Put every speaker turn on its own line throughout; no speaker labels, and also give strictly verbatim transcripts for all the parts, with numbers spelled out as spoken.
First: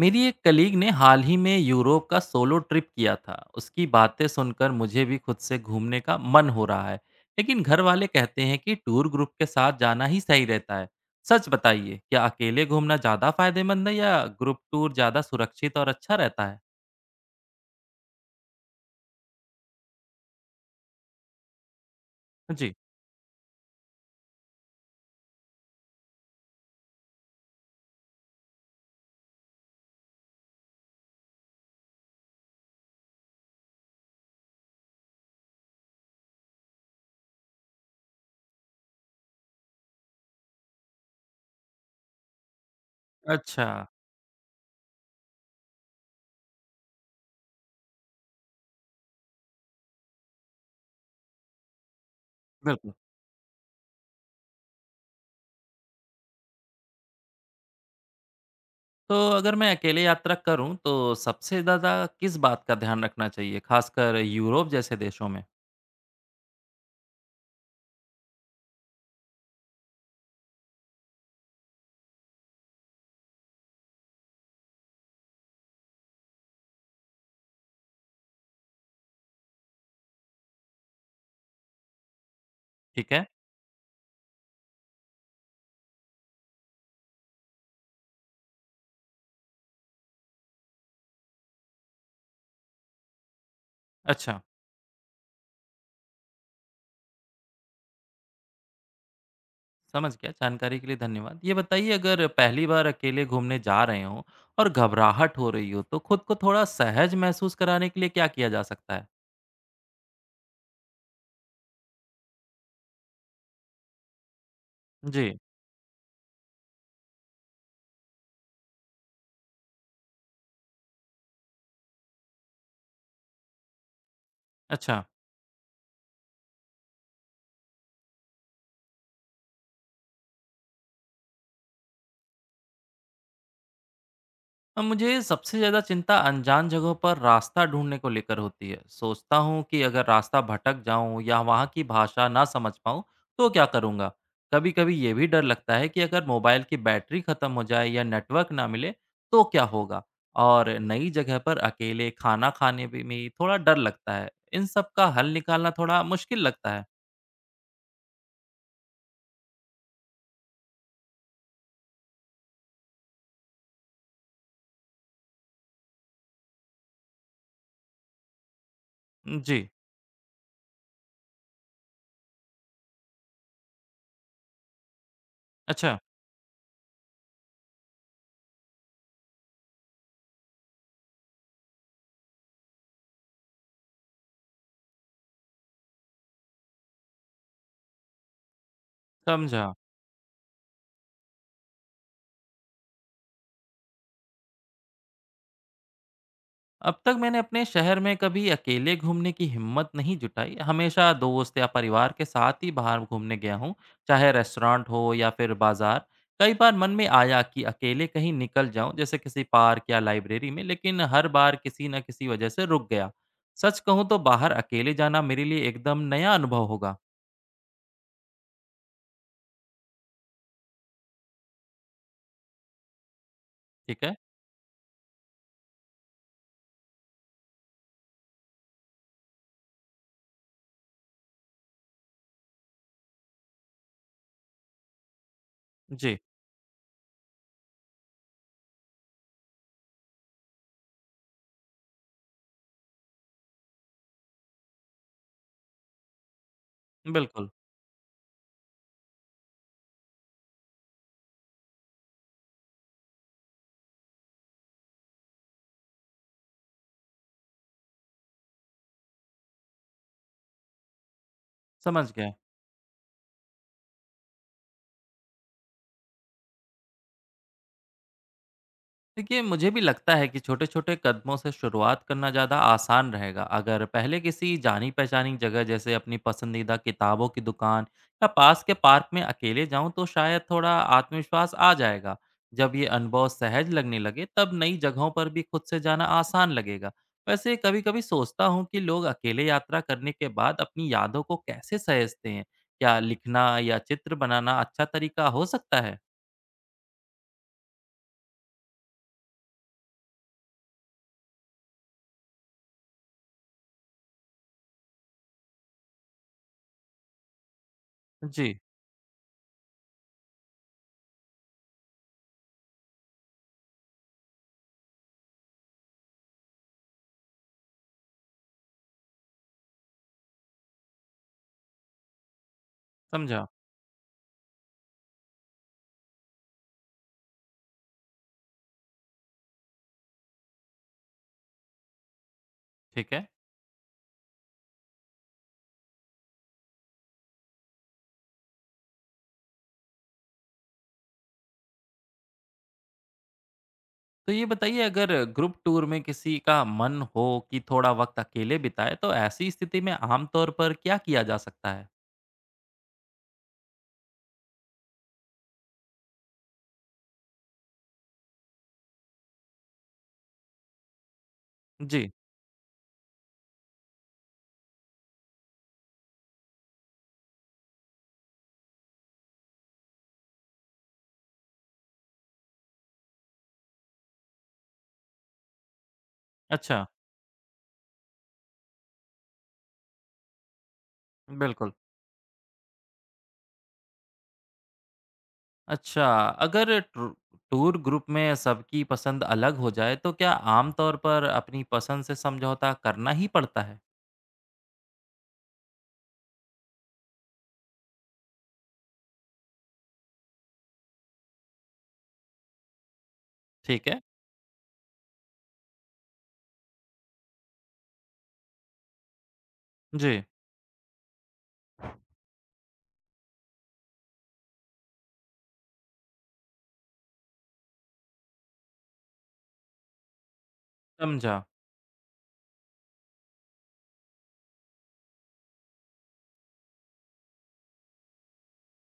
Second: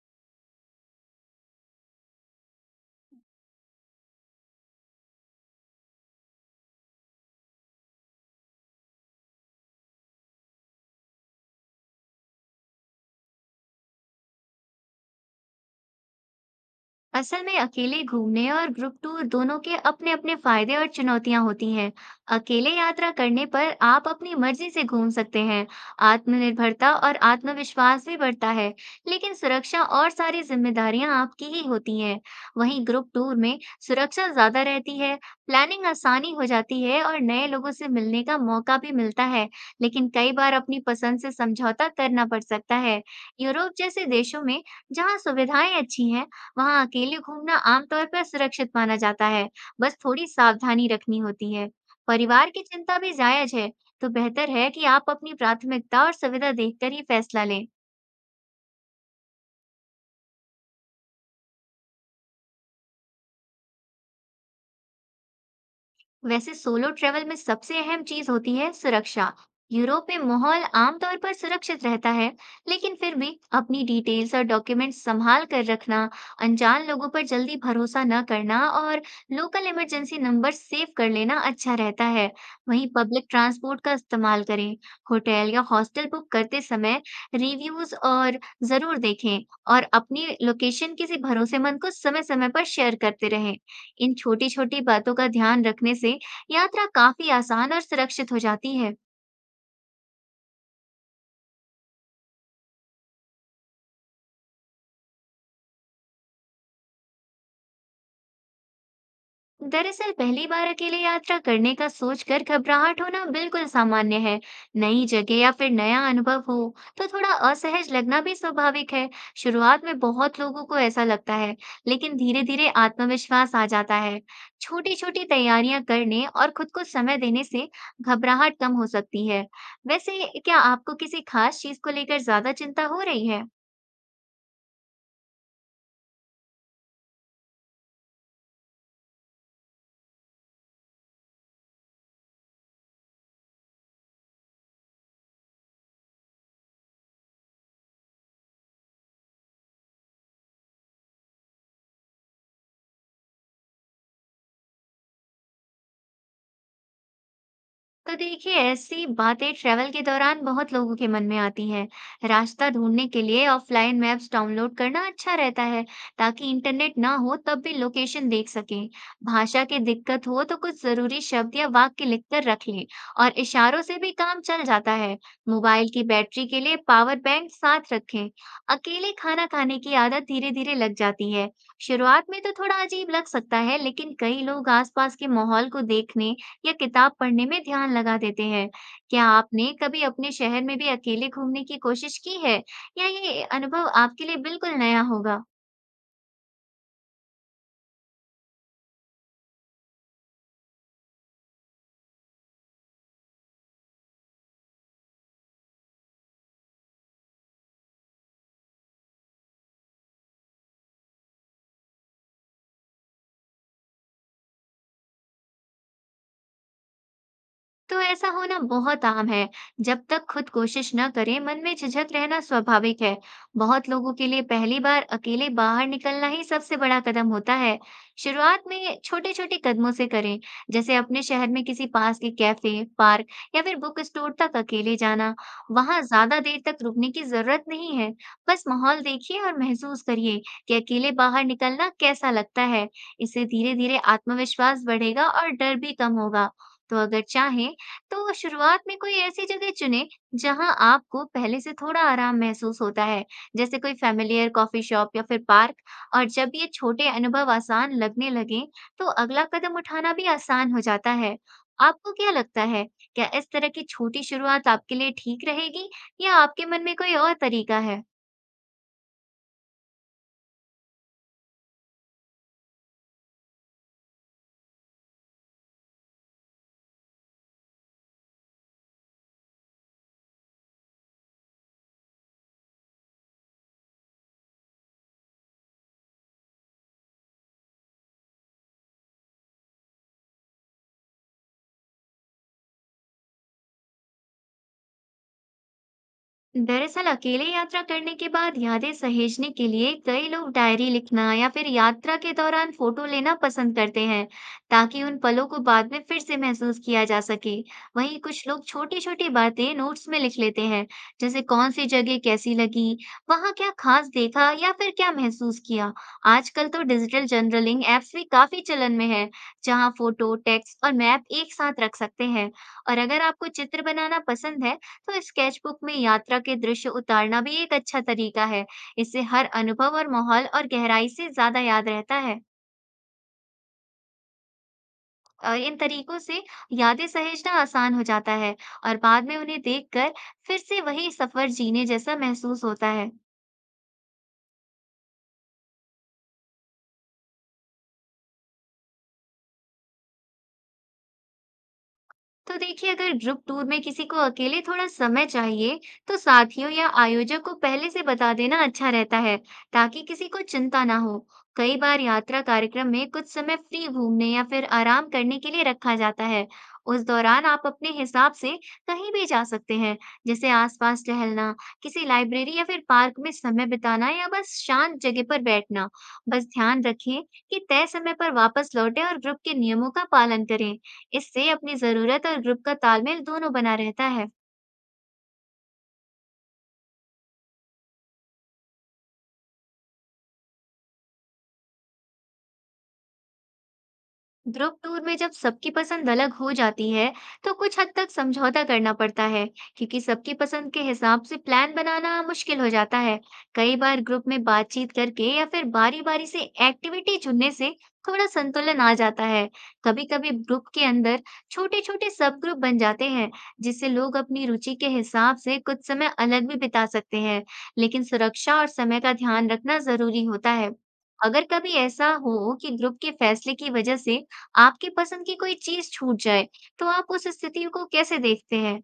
मेरी एक कलीग ने हाल ही में यूरोप का सोलो ट्रिप किया था। उसकी बातें सुनकर मुझे भी खुद से घूमने का मन हो रहा है। लेकिन घर वाले कहते हैं कि टूर ग्रुप के साथ जाना ही सही रहता है। सच बताइए, क्या अकेले घूमना ज़्यादा फायदेमंद है या ग्रुप टूर ज़्यादा सुरक्षित और अच्छा रहता है?
असल में अकेले घूमने और ग्रुप टूर दोनों के अपने अपने फायदे और चुनौतियां होती हैं। अकेले
जी।
यात्रा करने पर आप अपनी मर्जी से घूम सकते हैं। आत्मनिर्भरता और आत्मविश्वास भी बढ़ता है, लेकिन सुरक्षा और सारी जिम्मेदारियां आपकी ही होती हैं। वहीं ग्रुप टूर में सुरक्षा ज्यादा रहती है, प्लानिंग आसानी हो जाती है और नए लोगों से मिलने का मौका भी मिलता है, लेकिन कई बार अपनी पसंद से समझौता करना पड़ सकता है।
अच्छा।
यूरोप जैसे देशों में जहाँ सुविधाएं अच्छी हैं, वहाँ अकेले घूमना आमतौर पर सुरक्षित माना जाता है, बस थोड़ी सावधानी रखनी होती है। परिवार की
बिल्कुल।
चिंता भी जायज़ है, तो बेहतर है कि आप अपनी प्राथमिकता और सुविधा देखकर ही फैसला लें।
तो अगर मैं अकेले यात्रा करूं तो सबसे ज़्यादा किस बात का ध्यान रखना चाहिए, खासकर यूरोप जैसे देशों में?
वैसे सोलो ट्रैवल में सबसे अहम चीज होती है सुरक्षा। यूरोप में माहौल आमतौर पर सुरक्षित रहता है, लेकिन फिर भी अपनी डिटेल्स और डॉक्यूमेंट्स संभाल कर रखना, अनजान लोगों पर जल्दी भरोसा न करना और लोकल इमरजेंसी नंबर सेव कर लेना अच्छा रहता है। वहीं
ठीक
पब्लिक
है।
ट्रांसपोर्ट का इस्तेमाल करें। होटल या हॉस्टल बुक करते समय रिव्यूज और जरूर देखें और अपनी लोकेशन किसी भरोसेमंद को समय-समय पर शेयर करते रहें। इन
अच्छा।
छोटी-छोटी बातों का ध्यान रखने से यात्रा काफी आसान और सुरक्षित हो जाती है।
समझ गया, जानकारी के लिए धन्यवाद। ये बताइए, अगर पहली बार अकेले घूमने जा रहे हों और घबराहट हो रही हो, तो खुद को थोड़ा सहज महसूस कराने के लिए क्या किया जा सकता है?
दरअसल पहली बार अकेले यात्रा करने का सोचकर घबराहट होना बिल्कुल सामान्य है। नई जगह
जी।
या फिर नया अनुभव हो तो थोड़ा असहज लगना भी स्वाभाविक है। शुरुआत में बहुत लोगों को ऐसा लगता है, लेकिन धीरे-धीरे आत्मविश्वास आ जाता है।
अच्छा।
छोटी-छोटी तैयारियां करने और खुद को समय देने से घबराहट कम हो सकती है। वैसे क्या आपको किसी खास चीज को लेकर ज्यादा चिंता हो रही है?
अब मुझे सबसे ज़्यादा चिंता अनजान जगहों पर रास्ता ढूंढने को लेकर होती है। सोचता हूँ कि अगर रास्ता भटक जाऊँ या वहाँ की भाषा ना समझ पाऊँ, तो क्या करूँगा? कभी-कभी ये भी डर लगता है कि अगर मोबाइल की बैटरी ख़त्म हो जाए या नेटवर्क ना मिले, तो क्या होगा? और नई जगह पर अकेले खाना खाने भी में थोड़ा डर लगता है। इन सब का हल निकालना थोड़ा मुश्किल लगता है।
तो देखिए ऐसी बातें ट्रैवल के दौरान बहुत लोगों के मन में आती हैं। रास्ता ढूंढने के लिए ऑफलाइन मैप्स डाउनलोड करना अच्छा रहता है, ताकि इंटरनेट ना हो तब भी लोकेशन देख सकें। भाषा
जी।
की दिक्कत हो तो कुछ जरूरी शब्द या वाक्य लिखकर रख लें और इशारों से भी काम चल जाता है। मोबाइल
अच्छा।
की बैटरी के लिए पावर बैंक साथ रखें। अकेले खाना खाने की आदत धीरे-धीरे लग जाती है। शुरुआत में तो थोड़ा अजीब लग सकता है, लेकिन कई लोग आसपास के माहौल को देखने या किताब पढ़ने में ध्यान लगा देते हैं। क्या
समझा।
आपने कभी अपने शहर में भी अकेले घूमने की कोशिश की है या ये अनुभव आपके लिए बिल्कुल नया होगा?
अब तक मैंने अपने शहर में कभी अकेले घूमने की हिम्मत नहीं जुटाई। हमेशा दोस्त या परिवार के साथ ही बाहर घूमने गया हूँ, चाहे रेस्टोरेंट हो या फिर बाजार। कई बार मन में आया कि अकेले कहीं निकल जाऊं, जैसे किसी पार्क या लाइब्रेरी में, लेकिन हर बार किसी न किसी वजह से रुक गया। सच कहूँ तो बाहर अकेले जाना मेरे लिए एकदम नया अनुभव होगा।
तो ऐसा होना बहुत आम है। जब तक खुद कोशिश न करें मन में झिझक रहना स्वाभाविक है। बहुत
ठीक
लोगों
है।
के लिए पहली बार अकेले बाहर निकलना ही सबसे बड़ा कदम होता है। शुरुआत में छोटे छोटे कदमों से करें, जैसे अपने शहर में किसी पास के कैफे, पार्क या फिर बुक स्टोर तक अकेले जाना। वहां
जी।
ज्यादा देर तक रुकने की जरूरत नहीं है। बस माहौल देखिए और महसूस करिए कि अकेले बाहर निकलना कैसा लगता है। इससे धीरे धीरे आत्मविश्वास बढ़ेगा और डर भी कम होगा। तो अगर
बिल्कुल।
चाहें तो शुरुआत में कोई ऐसी जगह चुनें जहाँ आपको पहले से थोड़ा आराम महसूस होता है, जैसे कोई फ़ेमिलियर कॉफ़ी शॉप या फिर पार्क। और जब ये छोटे अनुभव आसान लगने लगें, तो अगला कदम उठाना भी आसान हो जाता है।
समझ
आपको क्या
गया।
लगता है, क्या इस तरह की छोटी शुरुआत आपके लिए ठीक रहेगी या आपके मन में कोई और तरीका है?
देखिए, मुझे भी लगता है कि छोटे-छोटे कदमों से शुरुआत करना ज़्यादा आसान रहेगा। अगर पहले किसी जानी-पहचानी जगह, जैसे अपनी पसंदीदा किताबों की दुकान या पास के पार्क में अकेले जाऊँ, तो शायद थोड़ा आत्मविश्वास आ जाएगा। जब ये अनुभव सहज लगने लगे, तब नई जगहों पर भी खुद से जाना आसान लगेगा। वैसे कभी-कभी सोचता हूँ कि लोग अकेले यात्रा करने के बाद अपनी यादों को कैसे सहेजते हैं? क्या लिखना या चित्र बनाना अच्छा तरीका हो सकता है?
दरअसल अकेले यात्रा करने के बाद यादें सहेजने के लिए कई लोग डायरी लिखना या फिर यात्रा के दौरान फोटो लेना पसंद करते हैं, ताकि उन पलों को बाद में फिर से महसूस किया जा सके। वहीं कुछ
जी।
लोग छोटी छोटी बातें नोट्स में लिख लेते हैं, जैसे कौन सी जगह कैसी लगी, वहां क्या खास देखा या फिर क्या महसूस किया। आजकल तो डिजिटल जर्नलिंग एप्स भी काफी चलन में है, जहां फोटो टेक्स्ट और मैप एक साथ रख सकते हैं। और अगर
समझा।
आपको चित्र बनाना पसंद है तो स्केचबुक में यात्रा के दृश्य उतारना भी एक अच्छा तरीका है। इससे हर अनुभव और माहौल और गहराई से ज़्यादा याद रहता है।
ठीक है।
और इन तरीकों से यादें सहेजना आसान हो जाता है और बाद में उन्हें देखकर फिर से वही सफ़र जीने जैसा महसूस होता है।
तो ये बताइए, अगर ग्रुप टूर में किसी का मन हो कि थोड़ा वक्त अकेले बिताए, तो ऐसी स्थिति में आमतौर पर क्या किया जा सकता है?
तो देखिए अगर ग्रुप टूर में किसी को अकेले थोड़ा समय चाहिए तो साथियों या आयोजक को पहले से बता देना अच्छा रहता है, ताकि किसी को चिंता ना हो। कई बार
जी।
यात्रा कार्यक्रम में कुछ समय फ्री घूमने या फिर आराम करने के लिए रखा जाता है। उस दौरान आप अपने हिसाब से कहीं भी जा सकते हैं, जैसे आसपास टहलना, किसी लाइब्रेरी या फिर पार्क में समय बिताना या बस शांत जगह पर बैठना। बस ध्यान
अच्छा।
रखें कि तय समय पर वापस लौटें और ग्रुप के नियमों का पालन करें। इससे
बिल्कुल।
अपनी ज़रूरत और ग्रुप का तालमेल दोनों बना रहता है।
अच्छा, अगर ट्रू टूर ग्रुप में सबकी पसंद अलग हो जाए, तो क्या आमतौर पर अपनी पसंद से समझौता करना ही पड़ता है?
ग्रुप टूर में जब सबकी पसंद अलग हो जाती है, तो कुछ हद तक समझौता करना पड़ता है, क्योंकि सबकी पसंद के हिसाब से प्लान बनाना मुश्किल हो जाता है। कई
ठीक
बार
है।
ग्रुप में बातचीत करके या फिर बारी-बारी से एक्टिविटी चुनने से थोड़ा संतुलन आ जाता है।
जी।
कभी-कभी ग्रुप के अंदर छोटे-छोटे सब ग्रुप बन जाते हैं, जिससे लोग अपनी रुचि के हिसाब से कुछ समय अलग भी बिता सकते हैं, लेकिन सुरक्षा और समय का ध्यान रखना जरूरी होता है।
समझा।
अगर कभी ऐसा हो कि ग्रुप के फैसले की वजह से आपकी पसंद की कोई चीज़ छूट जाए, तो आप उस स्थिति को कैसे देखते हैं?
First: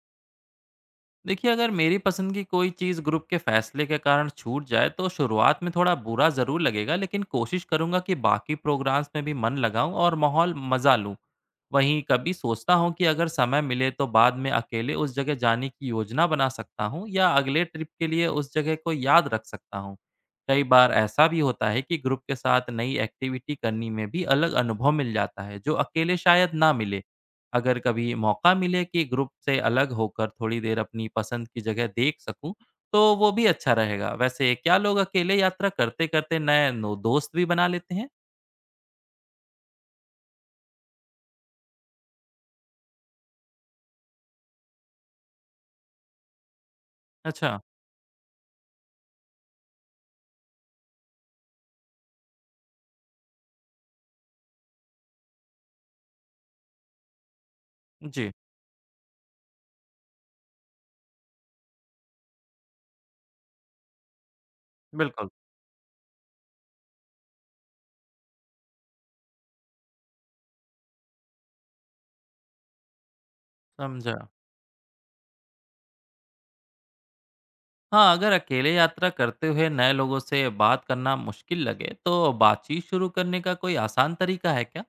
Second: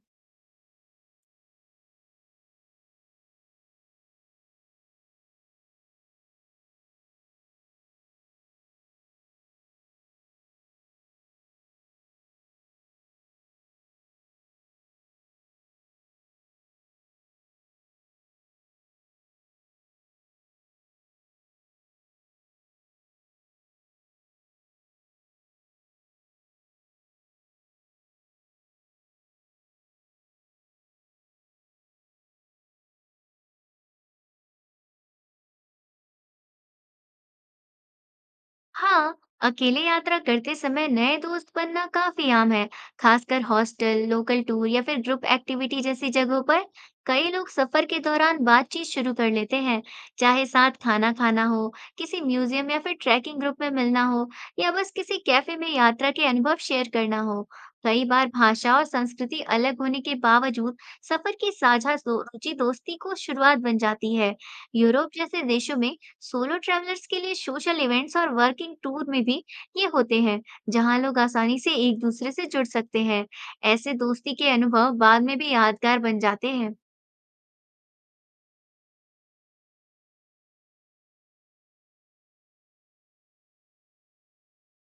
देखिए, अगर मेरी पसंद की कोई चीज़ ग्रुप के फैसले के कारण छूट जाए तो शुरुआत में थोड़ा बुरा ज़रूर लगेगा, लेकिन कोशिश करूंगा कि बाकी प्रोग्राम्स में भी मन लगाऊं और माहौल मज़ा लूं। वहीं कभी सोचता हूं कि अगर समय मिले तो बाद में अकेले उस जगह जाने की योजना बना सकता हूं, या अगले ट्रिप के लिए उस जगह को याद रख सकता हूं। कई बार ऐसा भी होता है कि ग्रुप के साथ नई एक्टिविटी करने में भी अलग अनुभव मिल जाता है, जो अकेले शायद ना मिले। अगर कभी मौका मिले कि ग्रुप से अलग होकर थोड़ी देर अपनी पसंद की जगह देख सकूं, तो वो भी अच्छा रहेगा। वैसे, क्या लोग अकेले यात्रा करते-करते नए नो दोस्त भी बना लेते हैं?
हाँ, अकेले यात्रा करते समय नए दोस्त बनना काफी आम है, खासकर हॉस्टल, लोकल टूर या फिर ग्रुप एक्टिविटी जैसी जगहों पर। कई लोग
अच्छा।
सफर के दौरान बातचीत शुरू कर लेते हैं, चाहे साथ खाना खाना हो, किसी म्यूजियम या फिर ट्रैकिंग ग्रुप में मिलना हो, या बस किसी कैफे में यात्रा के अनुभव शेयर करना हो। कई बार
जी।
भाषा और संस्कृति अलग होने के बावजूद सफर की साझा सो- रुचि दोस्ती को शुरुआत बन जाती है। यूरोप
बिल्कुल।
जैसे देशों में सोलो ट्रैवलर्स के लिए सोशल इवेंट्स और वर्किंग टूर में भी ये होते हैं, जहाँ लोग आसानी से एक दूसरे से जुड़ सकते हैं। ऐसे
समझा।
दोस्ती के अनुभव बाद में भी यादगार बन जाते हैं।
हाँ, अगर अकेले यात्रा करते हुए नए लोगों से बात करना मुश्किल लगे, तो बातचीत शुरू करने का कोई आसान तरीका है क्या?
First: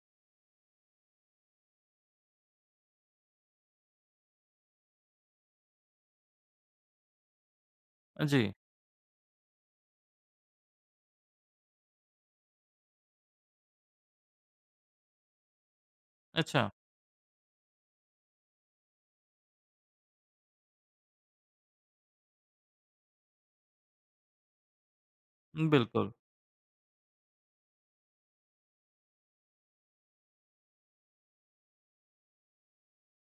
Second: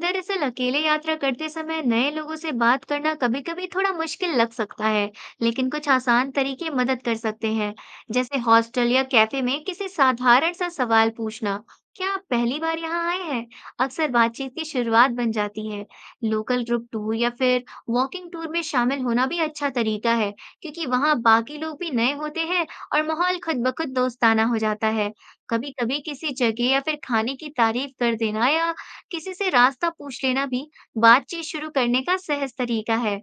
दरअसल अकेले यात्रा करते समय नए लोगों से बात करना कभी-कभी थोड़ा मुश्किल लग सकता है, लेकिन कुछ आसान तरीके मदद कर सकते हैं, जैसे
जी।
हॉस्टल या कैफे में किसी साधारण सा सवाल पूछना। क्या आप पहली बार यहाँ आए हैं? अक्सर बातचीत की शुरुआत बन जाती है। लोकल
अच्छा।
ग्रुप टूर या फिर वॉकिंग टूर में शामिल होना भी अच्छा तरीका है, क्योंकि वहाँ बाकी लोग भी नए होते हैं और माहौल खुद ब खुद दोस्ताना हो जाता है। कभी-कभी
बिल्कुल।
किसी जगह या फिर खाने की तारीफ कर देना या किसी से रास्ता पूछ लेना भी बातचीत शुरू करने का सहज तरीका है।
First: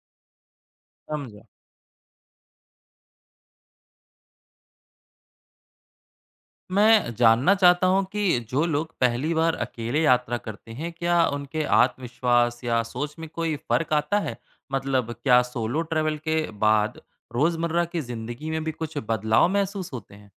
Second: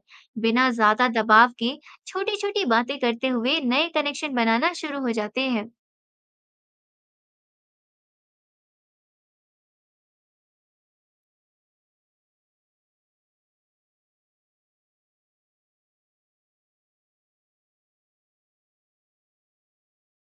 बिना ज़्यादा
समझा।
दबाव के छोटी-छोटी बातें करते हुए नए कनेक्शन बनाना शुरू हो जाते हैं।
मैं जानना चाहता हूँ कि जो लोग पहली बार अकेले यात्रा करते हैं, क्या उनके आत्मविश्वास या सोच में कोई फर्क आता है? मतलब, क्या सोलो ट्रैवल के बाद रोज़मर्रा की ज़िंदगी में भी कुछ बदलाव महसूस होते हैं?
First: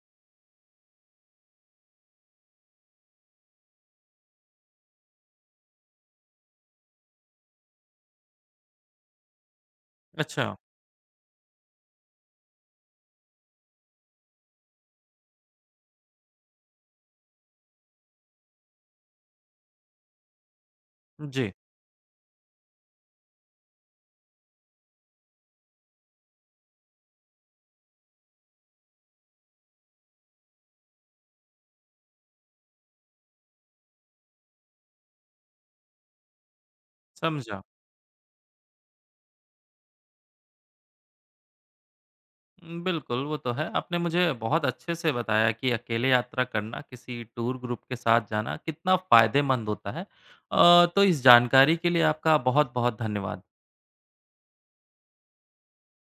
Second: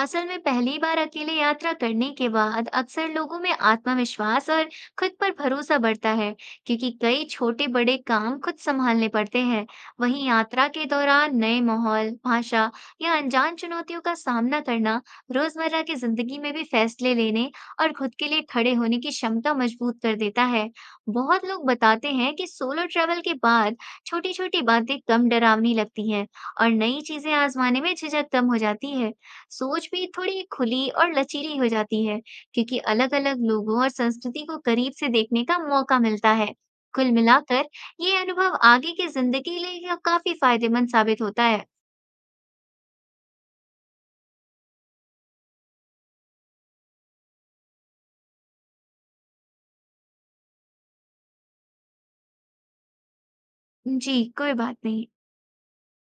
असल में पहली बार अकेले यात्रा करने के बाद अक्सर लोगों में आत्मविश्वास और खुद पर भरोसा बढ़ता है, क्योंकि कई छोटे बड़े काम खुद संभालने पड़ते हैं। वहीं
अच्छा।
यात्रा के दौरान नए माहौल, भाषा या अनजान चुनौतियों का सामना करना रोजमर्रा की जिंदगी में भी फैसले लेने और खुद के लिए खड़े होने की क्षमता मजबूत कर देता है। बहुत
जी।
लोग बताते हैं कि सोलो ट्रैवल के बाद छोटी छोटी बातें कम डरावनी लगती हैं और नई चीजें आजमाने में झिझक कम हो जाती है। सोच भी थोड़ी खुली और लचीली हो जाती है क्योंकि अलग-अलग लोगों और संस्कृति को करीब से देखने का मौका मिलता है। कुल
समझा।
मिलाकर ये अनुभव आगे की जिंदगी के लिए काफी फायदेमंद साबित होता है।
उम, बिल्कुल, वो तो है। आपने मुझे बहुत अच्छे से बताया कि अकेले यात्रा करना, किसी टूर ग्रुप के साथ जाना कितना फ़ायदेमंद होता है। अ, तो इस जानकारी के लिए आपका बहुत-बहुत धन्यवाद।
जी, कोई बात नहीं।